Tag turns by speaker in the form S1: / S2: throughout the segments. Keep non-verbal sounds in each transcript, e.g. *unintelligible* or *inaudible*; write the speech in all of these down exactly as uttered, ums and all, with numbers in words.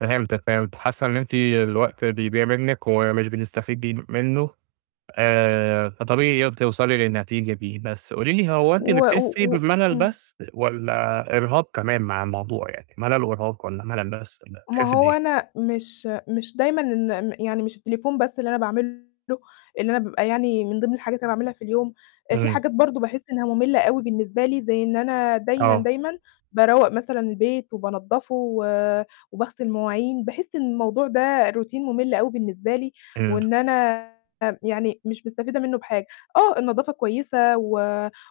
S1: فهمتِك فهِمت، حاسة إن أنتِ الوقت بيضيع مِنك ومش بنستفيجي منه آآ فطبيعي ي توصلي للنتيجة دى بس قولي لي هو
S2: و
S1: أنتِ بتحسّي
S2: و و
S1: بِمللّ
S2: امم.
S1: بس والّا إرهاق كمان مع الموضوع يعني ملل وإرهاق، والّا ملل بس والّا
S2: ما
S1: بتحسّى
S2: هو
S1: بأيه؟
S2: أنا مش مش دايمًا إن ن يعني مش التليفون بس اللي أنا باعمله إن أنا بيبقى يعني من ضمن الحاجات اللي أنا باعملها في اليوم، آآ في
S1: امم.
S2: حاجات برضه باحس إنها مُملة أوي بالنسبه لي زي إن أنا دايمًا،
S1: آه.
S2: دايمًا، باروّق مثلًا البيت وبانضفه و وباغسل المواعين. باحس إن الموضوع ده روتين مُمل أوي بالنسبه لي
S1: امم.
S2: وإن أنا يعني، مش مستفيدة منه بحاجة. آه، النضافة كويسة، و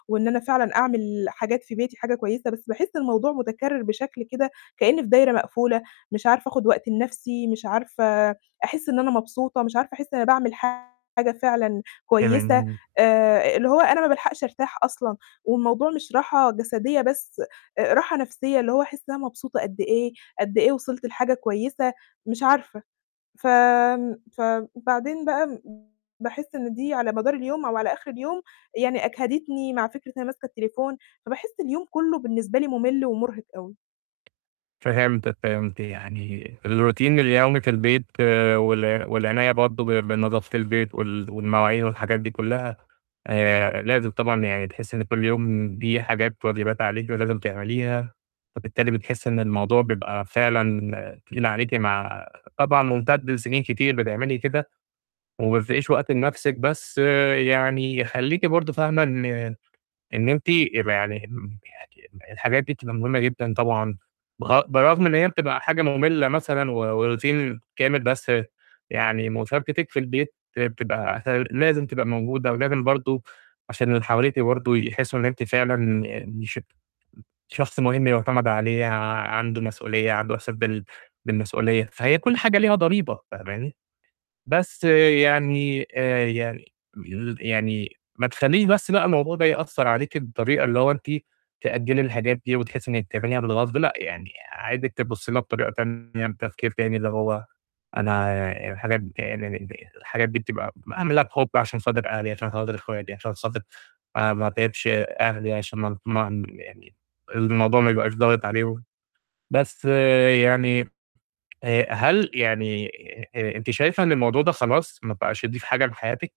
S2: وإن أنا فعلًا أعمل حاجات في بيتي حاجة كويسة. بس باحسّ الموضوع متكرر بشكل كده كأنى فى دايرة مقفولة، مش عارفة آخد وقت لنفسي، مش عارفة أحسّ إن أنا مبسوطة، مش عارفة أحس إن أنا باعمل حاجة فعلًا كويسة
S1: *unintelligible*
S2: آآ اللي هو أنا ما بالحقش أرتاح أصلًا والموضوع مش راحة جسدية بس، راحة نفسية اللي هو أحسّ إن أنا مبسوطة قد إيه، قد إيه وصلت لحاجة كويسة، مش عارفة ف ن فبعدين بقى م باحسّ إن دي على مدار اليوم أو على آخر اليوم يعني أجهدتني، مع فكرة إن أنا ماسكة التليفون، فباحس اليوم كلّه بالنسبة لي مُمل ومُرهِق أوي.
S1: فهمتِك فهِمت يعني الروتين اليومي في البيت وال والعناية برضه ب بنضافة البيت وال والمواعين والحاجات دي كلّها آآ لازم طبعًا يعني تحسّي إن كل يوم دي حاجات واجبات عليكِ ولازم تعمليها، فبالتالي بتحسّي إن الموضوع بيبقى فعلًا تقيل عليكِ مع طبعًا ممتد لسنين كتير بتعملي كده. وما فيش وقت لنفسِك بس يعني خلّيكِ برضه فاهمة إن إن أنتِ يبقى يعني ال يعني الحاجات دي بتبقى مهمة جدًا. طبعًا بر برغم إن هي بتبقى حاجة مُملّة مثلًا، و و روتين كامل بس يعني مشاركتِك في البيت بتبقى *unintelligible* لازم تبقى موجودة ولازم برضه عشان اللى حواليكِ برضه يحسّوا إن أنتِ فعلًا م مش شخص مهم يُعتمد عليه ع عنده مسؤولية عنده أحساس بال بالمسؤولية فهي كل حاجة ليها ضريبة فاهماني. بس يعني آآ يعني *unintelligible* يعني ما تخليش بس بقى الموضوع ده يأثّر عليكِ بالطريقة اللي هو أنتِ تأجلي الحاجات دي وتحسّي إنِك تعمليها بالغصب لأ، يعني عايزِك تبصي لها بطريقة تانية بتفكير تاني اللي هو أنا، الحاجات *unintelligible* الحاجات دي بتبقى ب اعملها بِحُب عشان خاطر اهلى عشان خاطر اخواتي عشان خاطر ما ما أتعِبش أهلي عشان ما ما يعني الموضوع ما يبقاش ضاغط عليه و بس يعني آآ هل يعني آآ أنتِ شايفة إن الموضوع ده خلاص ما بقاش يضيف حاجة لحياتِك.